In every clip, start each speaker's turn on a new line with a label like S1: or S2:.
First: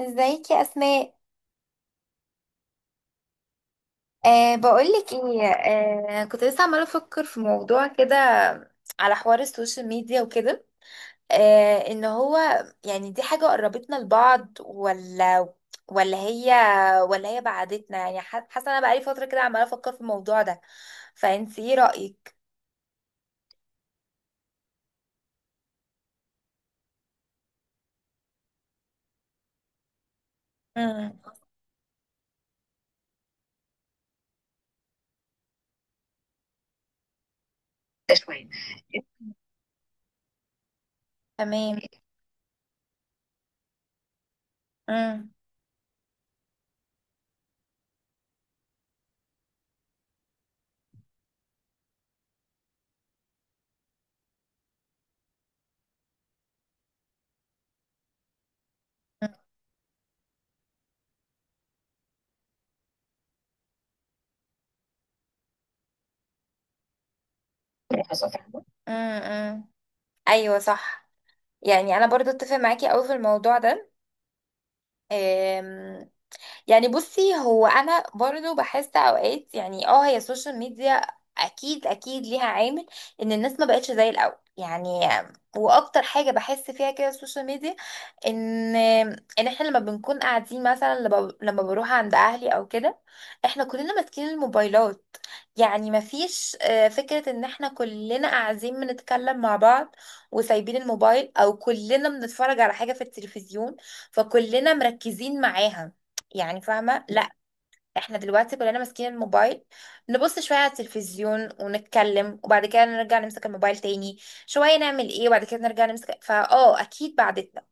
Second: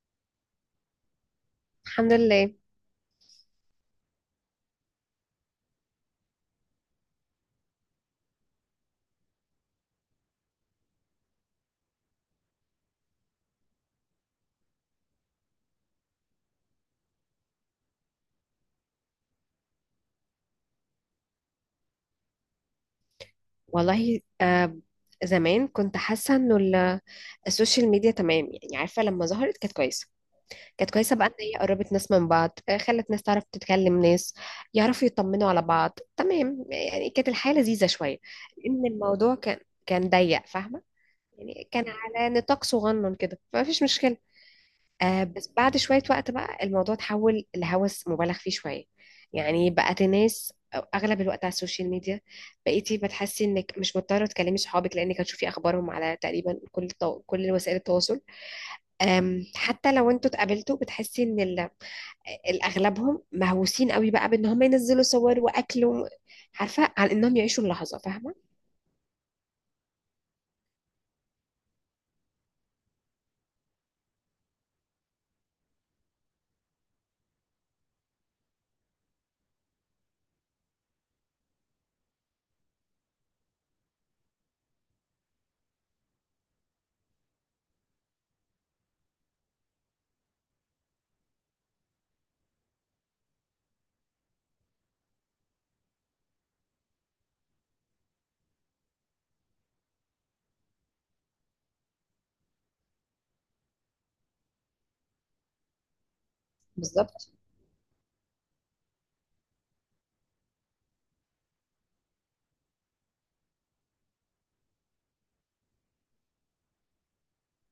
S1: ازيك يا اسماء؟
S2: الحمد لله.
S1: بقولك ايه؟ كنت لسه عماله افكر في موضوع كده، على حوار السوشيال ميديا وكده. ان هو يعني دي حاجه قربتنا لبعض، ولا هي ولا هي بعدتنا؟ يعني حاسه انا بقالي فتره كده عماله افكر في الموضوع ده. فانت ايه رايك؟
S2: والله، زمان كنت حاسه انه السوشيال ميديا تمام، يعني عارفه لما ظهرت كانت كويسه
S1: امم.
S2: بقى ان هي قربت ناس من بعض، خلت ناس تعرف تتكلم، ناس يعرفوا يطمنوا على بعض، تمام يعني كانت الحياه لذيذه شويه.
S1: شوية.
S2: لان الموضوع كان ضيق، فاهمه؟ يعني
S1: تمام.
S2: كان على نطاق صغنن كده، فما فيش مشكله.
S1: امم.
S2: بس بعد شوية وقت بقى الموضوع اتحول لهوس مبالغ فيه شوية. يعني بقت الناس أغلب الوقت على السوشيال ميديا. بقيتي بتحسي إنك مش مضطرة تكلمي صحابك، لأنك هتشوفي أخبارهم على تقريبا كل وسائل التواصل. أم حتى لو انتوا اتقابلتوا، بتحسي إن الأغلبهم مهووسين قوي، بقى بإن هم ينزلوا صور وأكل عارفة، عن إنهم يعيشوا اللحظة،
S1: ملاحظة،
S2: فاهمة؟
S1: فاهمة. امم. ايوه صح. يعني انا برضو اتفق معاكي قوي في الموضوع ده. يعني بصي، هو انا برضو بحس اوقات يعني اه هي السوشيال ميديا اكيد اكيد ليها عامل ان الناس ما بقتش زي الاول يعني. واكتر حاجه بحس فيها كده السوشيال ميديا ان ان احنا لما بنكون قاعدين، مثلا لما بروح عند اهلي او كده، احنا كلنا ماسكين الموبايلات. يعني مفيش فكره ان احنا كلنا قاعدين بنتكلم مع بعض وسايبين الموبايل، او كلنا بنتفرج على حاجه في التلفزيون فكلنا مركزين معاها. يعني فاهمة؟ لا،
S2: بالظبط.
S1: احنا دلوقتي كلنا ماسكين الموبايل، نبص شوية على التلفزيون ونتكلم وبعد كده نرجع نمسك الموبايل تاني، شوية نعمل ايه وبعد كده نرجع نمسك. فاه، اكيد بعدتنا.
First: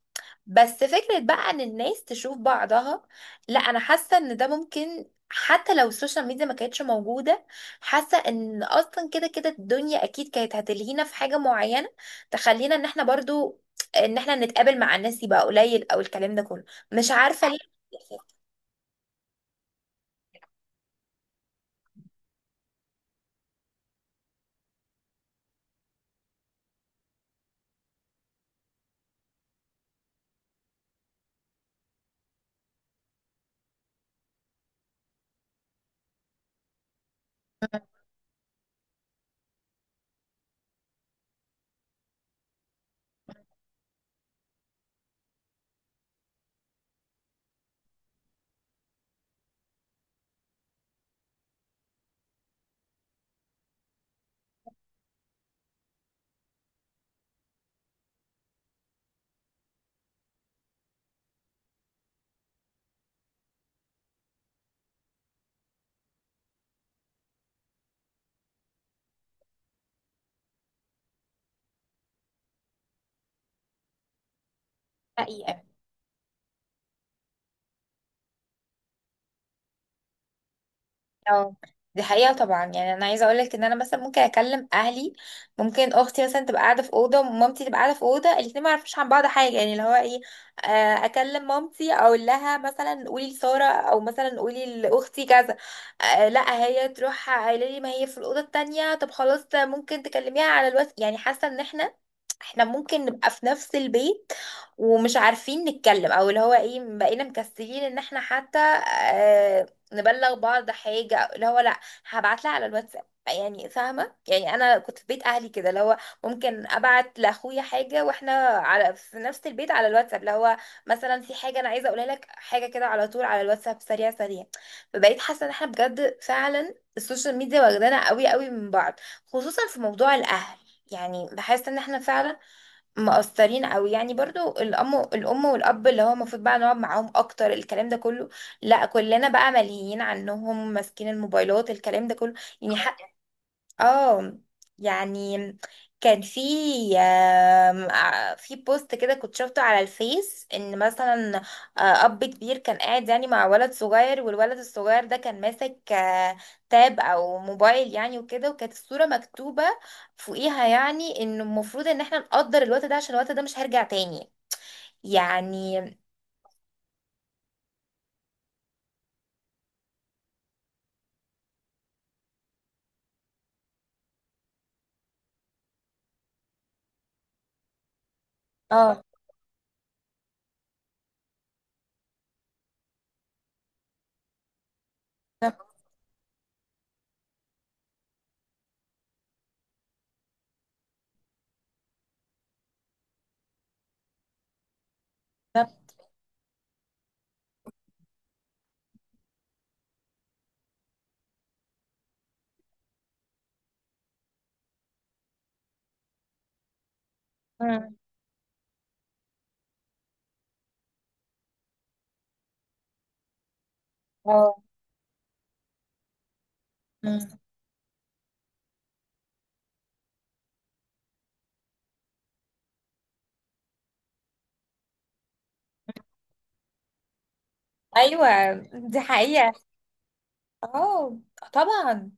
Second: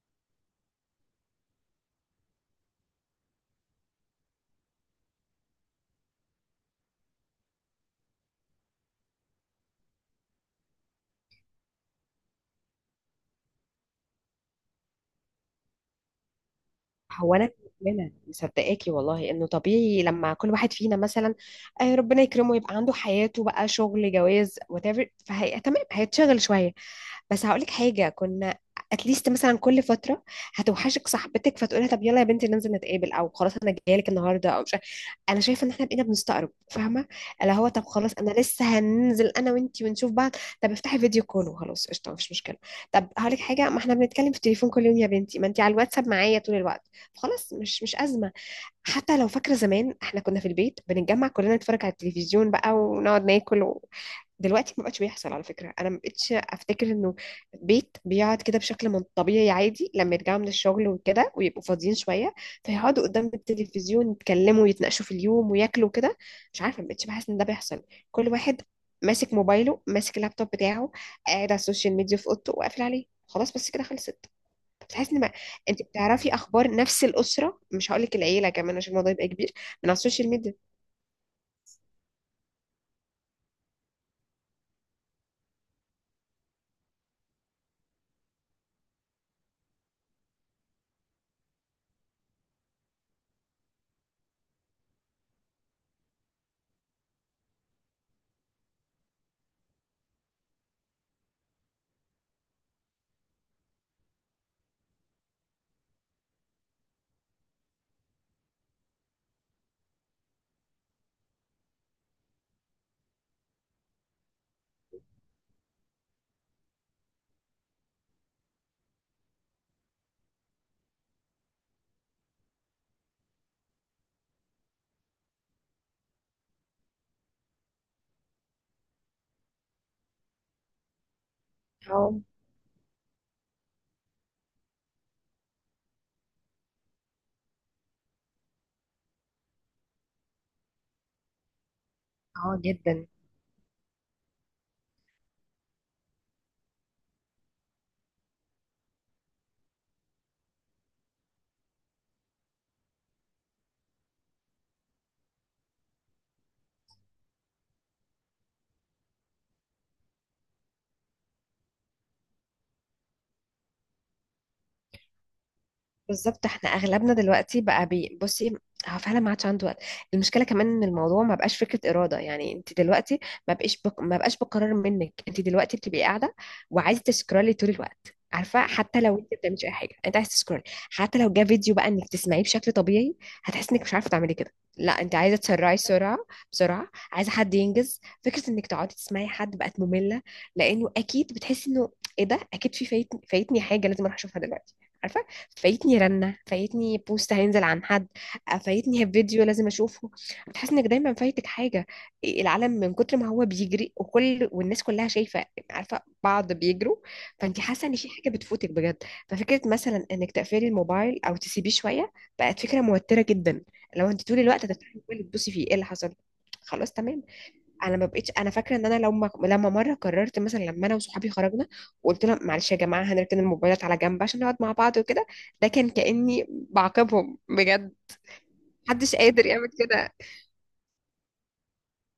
S1: بس فكرة بقى ان الناس تشوف بعضها، لا انا حاسة ان ده ممكن حتى لو السوشيال ميديا ما كانتش موجودة. حاسة ان اصلا كده كده الدنيا اكيد كانت هتلهينا في حاجة معينة تخلينا ان احنا برضو ان احنا نتقابل مع الناس يبقى قليل، او الكلام ده كله. مش
S2: هو
S1: عارفة
S2: انا
S1: ليه.
S2: مؤمنه مصدقاكي والله انه طبيعي، لما كل واحد فينا مثلا ربنا يكرمه يبقى عنده حياته، بقى شغل، جواز، whatever، فهي تمام، هيتشغل شويه. بس هقولك حاجة، كنا اتليست مثلا كل فترة هتوحشك صاحبتك فتقولها طب يلا يا بنتي ننزل نتقابل، او خلاص انا جايلك النهاردة، او مش عارف- انا شايفة ان احنا بقينا بنستقرب، فاهمة؟ اللي هو طب خلاص انا لسه هننزل انا وانتي ونشوف بعض. طب افتحي فيديو كول وخلاص، قشطة، مفيش مشكلة. طب هقولك حاجة، ما احنا بنتكلم في التليفون كل يوم يا بنتي، ما انتي على الواتساب معايا طول الوقت، خلاص، مش أزمة. حتى لو فاكرة، زمان احنا كنا في البيت بنتجمع كلنا نتفرج على التلفزيون بقى ونقعد ناكل. دلوقتي ما بقتش بيحصل، على فكرة، انا ما بقتش افتكر انه بيت بيقعد كده بشكل من طبيعي عادي، لما يرجعوا من الشغل وكده ويبقوا فاضيين شوية، فيقعدوا قدام التلفزيون يتكلموا ويتناقشوا في اليوم وياكلوا كده. مش عارفة، ما بقتش بحس ان ده بيحصل. كل واحد ماسك موبايله، ماسك اللابتوب بتاعه، قاعد على السوشيال ميديا في اوضته وقافل عليه، خلاص بس كده خلصت. بتحس ان ما...
S1: حقيقة.
S2: انت بتعرفي اخبار نفس الاسره، مش هقول لك العيله كمان عشان الموضوع يبقى كبير، من على السوشيال ميديا.
S1: اه، دي حقيقة طبعا. يعني انا عايزة اقولك ان انا مثلا ممكن اكلم اهلي. ممكن اختي مثلا تبقى قاعدة في اوضة، ومامتي تبقى قاعدة في اوضة، الاتنين ما يعرفوش عن بعض حاجة. يعني اللي هو ايه، اكلم مامتي اقول لها مثلا قولي لسارة، او مثلا قولي لاختي كذا، لا هي تروح قايله لي ما هي في الاوضة التانية، طب خلاص ممكن تكلميها على الواتس. يعني حاسة ان احنا ممكن نبقى في نفس البيت ومش عارفين نتكلم، او اللي هو ايه، بقينا مكسلين ان احنا حتى آه نبلغ بعض حاجة، أو اللي هو لا هبعت لها على الواتساب. يعني فاهمة؟ يعني انا كنت في بيت اهلي كده، اللي هو ممكن ابعت لاخويا حاجة واحنا على في نفس البيت على الواتساب، اللي هو مثلا في حاجة انا عايزة اقولها لك، حاجة كده على طول على الواتساب سريع سريع. فبقيت حاسة ان احنا بجد فعلا السوشيال ميديا واخدانا قوي قوي من بعض، خصوصا في موضوع الاهل. يعني بحس ان احنا
S2: اه.
S1: فعلا مقصرين قوي. يعني برضو الام والاب، اللي هو المفروض بقى نقعد معاهم اكتر الكلام ده كله، لا كلنا بقى ملهيين عنهم ماسكين الموبايلات الكلام ده كله.
S2: اه،
S1: يعني اه، حق.
S2: جدا.
S1: اه. يعني كان في في بوست كده كنت شفته على الفيس ان مثلا اب كبير كان قاعد يعني مع ولد صغير، والولد الصغير ده كان ماسك تاب او موبايل يعني وكده، وكانت الصورة مكتوبة فوقيها يعني انه المفروض ان احنا نقدر الوقت ده عشان الوقت ده مش هيرجع تاني. يعني
S2: بالظبط، احنا اغلبنا دلوقتي بقى بصي، هو فعلا ما عادش عنده وقت. المشكله كمان ان الموضوع ما بقاش فكره اراده، يعني انت دلوقتي ما بقاش بقرار منك، انت دلوقتي بتبقي قاعده وعايزه تسكرولي طول الوقت، عارفه؟ حتى
S1: اه.
S2: لو انت ما بتعمليش اي حاجه انت عايزه تسكرولي. حتى لو جه فيديو، بقى انك تسمعيه بشكل طبيعي، هتحسي انك مش عارفه تعملي كده، لا انت عايزه
S1: ده-
S2: تسرعي، سرعه بسرعه، عايزه حد ينجز، فكره انك تقعدي تسمعي حد بقت ممله. لانه اكيد بتحسي انه ايه ده، اكيد في فايتني حاجه لازم اروح اشوفها دلوقتي، عارفه؟
S1: ده-
S2: فايتني رنة، فايتني بوست هينزل عن حد، فايتني فيديو لازم اشوفه. بتحس انك دايما فايتك حاجة. العالم من كتر ما هو بيجري، وكل والناس كلها شايفة، عارفة بعض بيجروا، فانت حاسة
S1: مم.
S2: ان في حاجة بتفوتك بجد. ففكرة مثلا انك تقفلي الموبايل او تسيبيه شوية بقت فكرة موترة جدا، لو انت طول
S1: اه.
S2: الوقت هتفتحي الموبايل تبصي فيه ايه اللي حصل. خلاص،
S1: مم.
S2: تمام. انا ما بقتش، انا فاكره ان انا لما مره قررت، مثلا لما انا وصحابي خرجنا وقلت لهم معلش يا جماعه هنركن الموبايلات على جنب عشان نقعد مع بعض وكده، ده كان كاني بعاقبهم بجد.
S1: ايوه دي
S2: محدش قادر
S1: حقيقة.
S2: يعمل كده.
S1: اه طبعا.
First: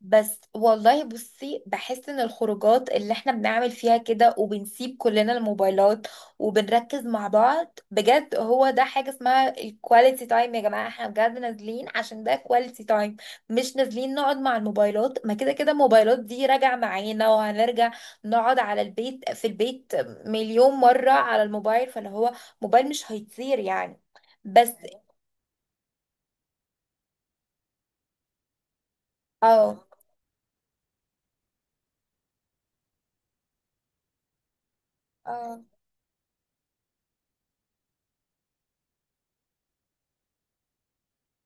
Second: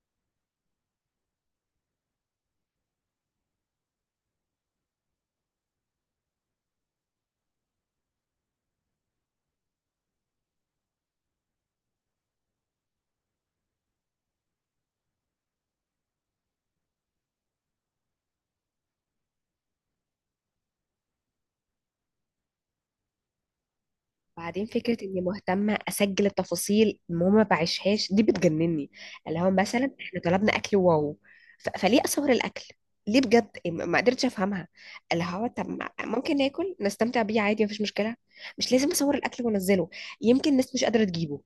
S1: بس والله بصي، بحس ان الخروجات اللي احنا بنعمل فيها كده وبنسيب كلنا الموبايلات وبنركز مع بعض بجد، هو ده حاجة اسمها الكواليتي تايم. يا جماعة احنا بجد نازلين عشان ده كواليتي تايم، مش نازلين نقعد مع الموبايلات. ما كده كده الموبايلات دي راجع معانا وهنرجع نقعد على البيت، في البيت مليون مرة على الموبايل. فاللي هو موبايل مش هيطير يعني.
S2: بعدين
S1: بس.
S2: فكره اني مهتمه اسجل التفاصيل المهم ما بعيشهاش دي بتجنني. اللي هو
S1: اه.
S2: مثلا احنا طلبنا اكل، واو، فليه اصور الاكل؟ ليه بجد، ما قدرتش افهمها. اللي هو
S1: اه.
S2: طب ممكن ناكل نستمتع بيه عادي، مفيش مشكله. مش لازم اصور الاكل وانزله. يمكن الناس مش قادره تجيبه،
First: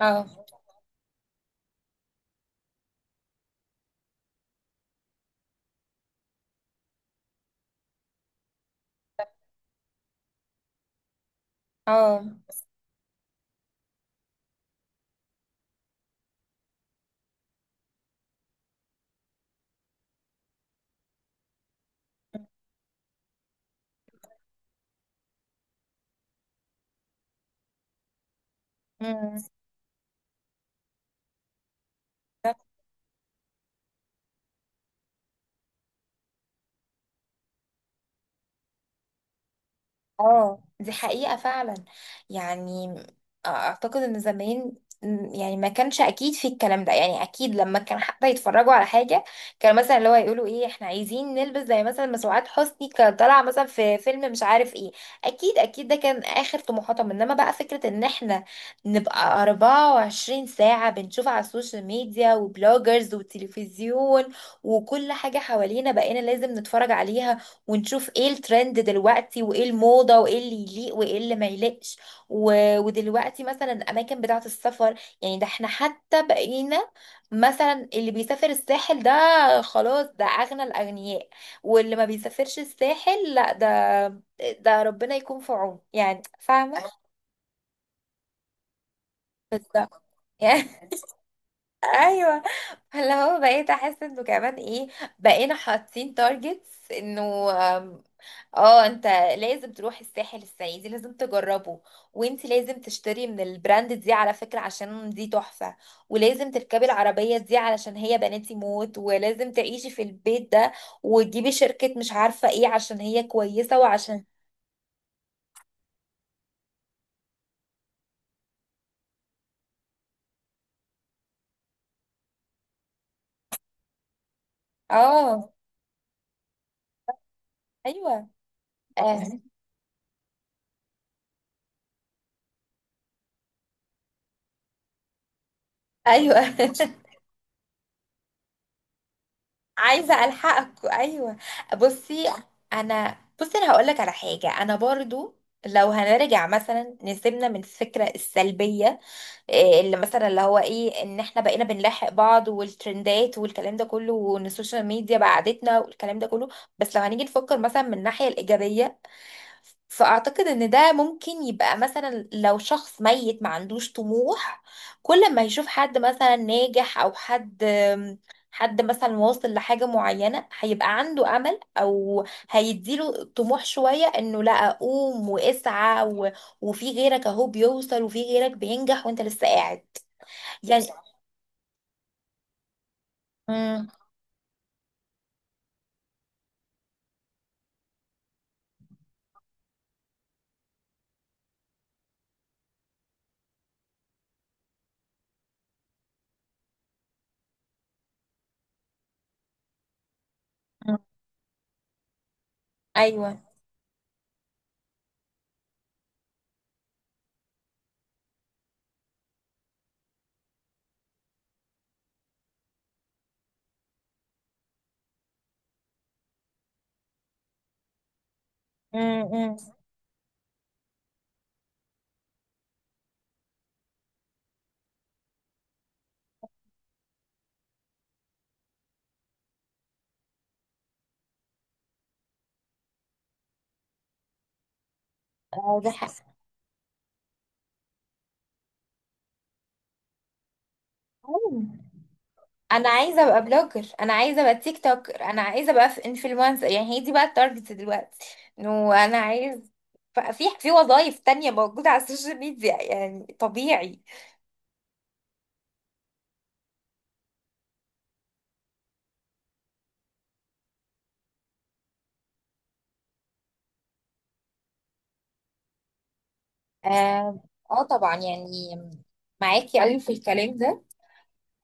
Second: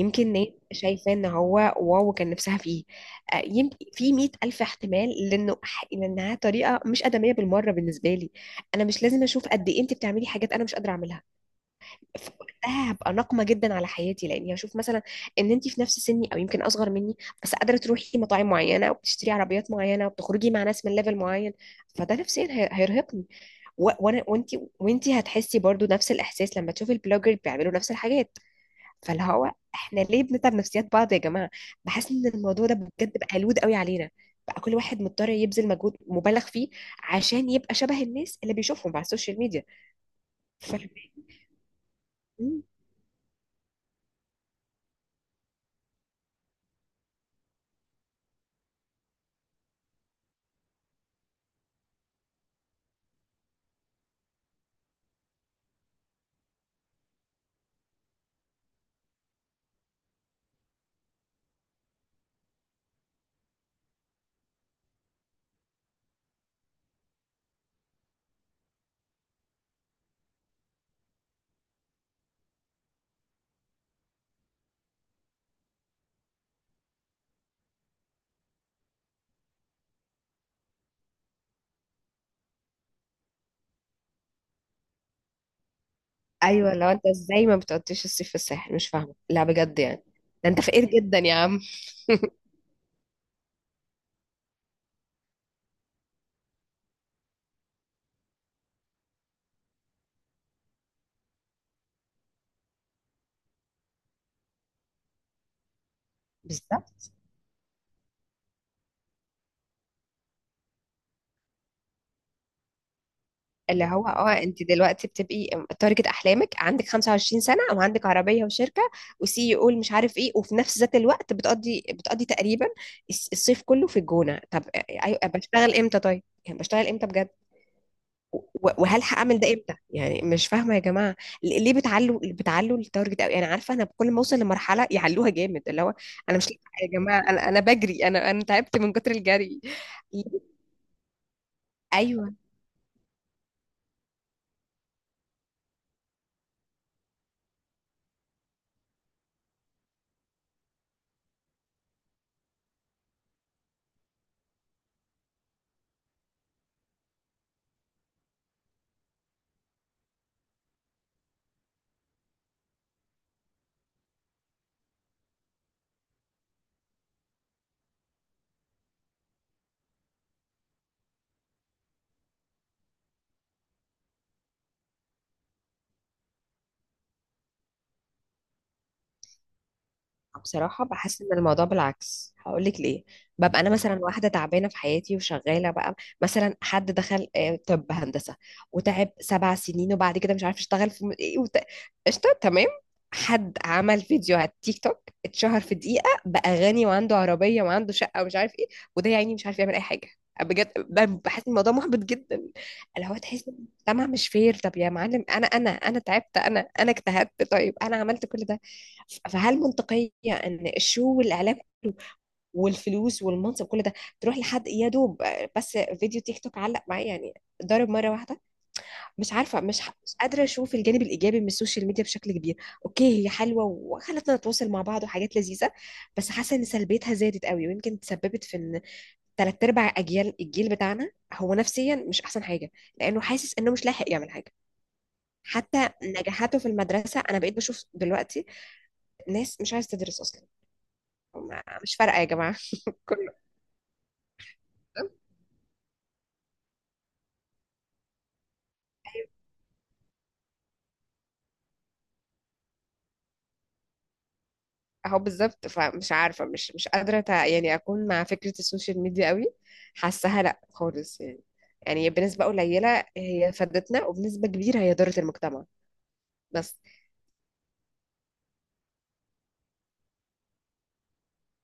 S1: اه.
S2: ناس شايفة ان هو واو كان نفسها فيه، يمكن في 100 ألف احتمال، لأنها طريقة مش آدمية بالمرة بالنسبة لي. أنا مش لازم أشوف قد إيه أنت بتعملي حاجات أنا مش قادرة أعملها.
S1: اه.
S2: فوقتها هبقى ناقمة جدا على حياتي، لأني هشوف مثلا إن أنت في نفس سني أو يمكن أصغر مني، بس قادرة تروحي مطاعم معينة وبتشتري عربيات معينة وبتخرجي مع ناس من ليفل معين. فده نفسيا هيرهقني، وأنا وأنت، وأنت هتحسي برضو نفس الإحساس لما تشوفي البلوجر بيعملوا نفس الحاجات. فاللي
S1: مم.
S2: هو احنا ليه بنتعب نفسيات بعض يا جماعه؟ بحس ان الموضوع ده بجد بقى لود قوي علينا، بقى كل واحد مضطر يبذل مجهود مبالغ فيه عشان يبقى شبه الناس اللي بيشوفهم على السوشيال ميديا.
S1: اه،
S2: ف...
S1: دي حقيقة فعلا.
S2: مم.
S1: يعني اعتقد ان زمان يعني ما كانش اكيد في الكلام ده. يعني اكيد لما كان حتى يتفرجوا على حاجة، كان مثلا اللي هو يقولوا ايه، احنا عايزين نلبس زي مثلا ما سعاد حسني كان طالعة مثلا في فيلم مش عارف ايه. اكيد اكيد ده كان اخر طموحاتهم. انما بقى فكرة ان احنا نبقى 24 ساعة بنشوف على السوشيال ميديا وبلوجرز وتلفزيون، وكل حاجة حوالينا بقينا لازم نتفرج عليها ونشوف ايه الترند دلوقتي وايه الموضة وايه اللي يليق وايه اللي ما يليقش و... ودلوقتي مثلا الاماكن بتاعة السفر. يعني ده احنا حتى بقينا، مثلا اللي بيسافر الساحل ده خلاص ده اغنى الاغنياء، واللي ما بيسافرش الساحل لا ده، ده ربنا يكون في عونه. يعني
S2: ايوه،
S1: فاهمة؟
S2: لو انت ازاي ما بتقضيش الصيف في الساحل، مش فاهمه لا،
S1: بس
S2: بجد
S1: ده
S2: يعني. ده انت
S1: يعني
S2: فقير جدا يا عم.
S1: ايوه. فاللي هو بقيت احس انه كمان ايه، بقينا حاطين تارجتس انه اه انت لازم تروح الساحل السنة دي، لازم تجربه، وانت لازم تشتري من البراند دي على فكرة عشان دي تحفة، ولازم تركبي
S2: بالظبط.
S1: العربية دي علشان هي بناتي موت، ولازم تعيشي في البيت ده، وتجيبي شركة مش عارفة ايه عشان هي كويسة
S2: اللي هو
S1: وعشان
S2: اه، انت دلوقتي بتبقي تارجت احلامك، عندك 25 سنه وعندك عربيه وشركه، وسي او مش عارف ايه، وفي نفس ذات الوقت بتقضي تقريبا الصيف كله في الجونه. طب ايوه،
S1: اه
S2: بشتغل امتى؟ طيب يعني بشتغل امتى بجد؟
S1: ايوه.
S2: وهل
S1: آه.
S2: هعمل ده امتى يعني؟ مش فاهمه يا جماعه. ليه بتعلوا التارجت قوي؟ انا عارفه، انا كل ما اوصل لمرحله يعلوها جامد، اللي هو انا مش
S1: ايوه
S2: لاحقة يا جماعه، انا بجري، انا تعبت من كتر الجري.
S1: عايزة الحقك. ايوه بصي.
S2: ايوه.
S1: انا بصي انا هقولك على حاجة. انا برضو لو هنرجع مثلا نسيبنا من الفكرة السلبية، إيه اللي مثلا اللي هو ايه ان احنا بقينا بنلاحق بعض والترندات والكلام ده كله وان السوشيال ميديا بعدتنا والكلام ده كله. بس لو هنيجي نفكر مثلا من الناحية الإيجابية، فأعتقد ان ده ممكن يبقى مثلا لو شخص ميت ما عندوش طموح، كل ما يشوف حد مثلا ناجح او حد، حد مثلا واصل لحاجة معينة، هيبقى عنده أمل، أو هيديله طموح شوية إنه لا قوم واسعى و... وفي غيرك أهو بيوصل وفي غيرك بينجح وأنت لسه قاعد. يعني.
S2: بصراحة بحس إن الموضوع بالعكس، هقولك ليه. ببقى أنا
S1: مم.
S2: مثلا واحدة تعبانة في حياتي وشغالة بقى، مثلا حد دخل، طب هندسة، وتعب 7 سنين وبعد كده مش عارف يشتغل في قشطة، تمام. حد عمل فيديو على التيك توك، اتشهر في دقيقة، بقى غني وعنده عربية وعنده شقة ومش عارف إيه. وده يا عيني مش عارف يعمل أي حاجة، بجد،
S1: مم.
S2: بحس إن الموضوع محبط جدا. اللي هو
S1: ايوه.
S2: تحس إن المجتمع مش فير. طب يا معلم، أنا تعبت، أنا اجتهدت، طيب أنا عملت كل ده، فهل منطقية إن الشو والإعلام والفلوس والمنصب كل ده تروح لحد يا دوب بس فيديو تيك توك علق معايا يعني، ضرب مرة واحدة؟
S1: مم.
S2: مش
S1: مم.
S2: عارفة، مش قادرة أشوف الجانب الإيجابي من السوشيال ميديا بشكل كبير. أوكي، هي حلوة وخلتنا نتواصل مع بعض، وحاجات لذيذة، بس حاسة إن سلبيتها زادت قوي، ويمكن تسببت في إن تلات أرباع أجيال الجيل بتاعنا هو نفسيا مش أحسن حاجة، لأنه حاسس إنه مش لاحق يعمل حاجة.
S1: آه،
S2: حتى
S1: ده حق.
S2: نجاحاته في المدرسة، أنا بقيت بشوف دلوقتي ناس مش عايزة تدرس أصلا.
S1: أيوة.
S2: مش فارقة يا جماعة،
S1: انا عايزه
S2: كله.
S1: ابقى بلوجر، انا عايزه ابقى تيك توكر، انا عايزه ابقى في انفلونسر. يعني هي دي بقى التارجت دلوقتي، انه انا عايز في وظايف تانية موجوده على السوشيال ميديا يعني طبيعي.
S2: اهو بالظبط، فمش عارفة، مش قادرة يعني اكون مع فكرة السوشيال ميديا قوي. حاساها لا، خالص يعني. يعني بنسبة قليلة هي فادتنا، وبنسبة كبيرة هي ضرت المجتمع، بس.
S1: اه. آه طبعا. يعني معاكي قوي في الكلام ده.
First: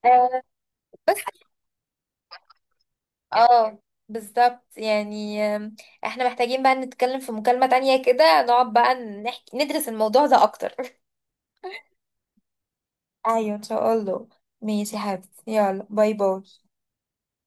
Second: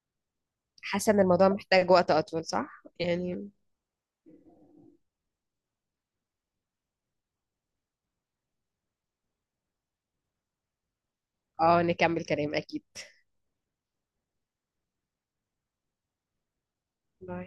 S1: آه،
S2: حاسة
S1: بس.
S2: ان الموضوع محتاج وقت اطول، صح يعني.
S1: اه بالظبط. يعني احنا محتاجين بقى نتكلم في مكالمة تانية كده، نقعد بقى نحكي ندرس الموضوع ده اكتر.
S2: اه، نكمل كلام اكيد.
S1: ايوه ان شاء الله. ماشي يا حبيبتي، يلا باي باي.
S2: باي.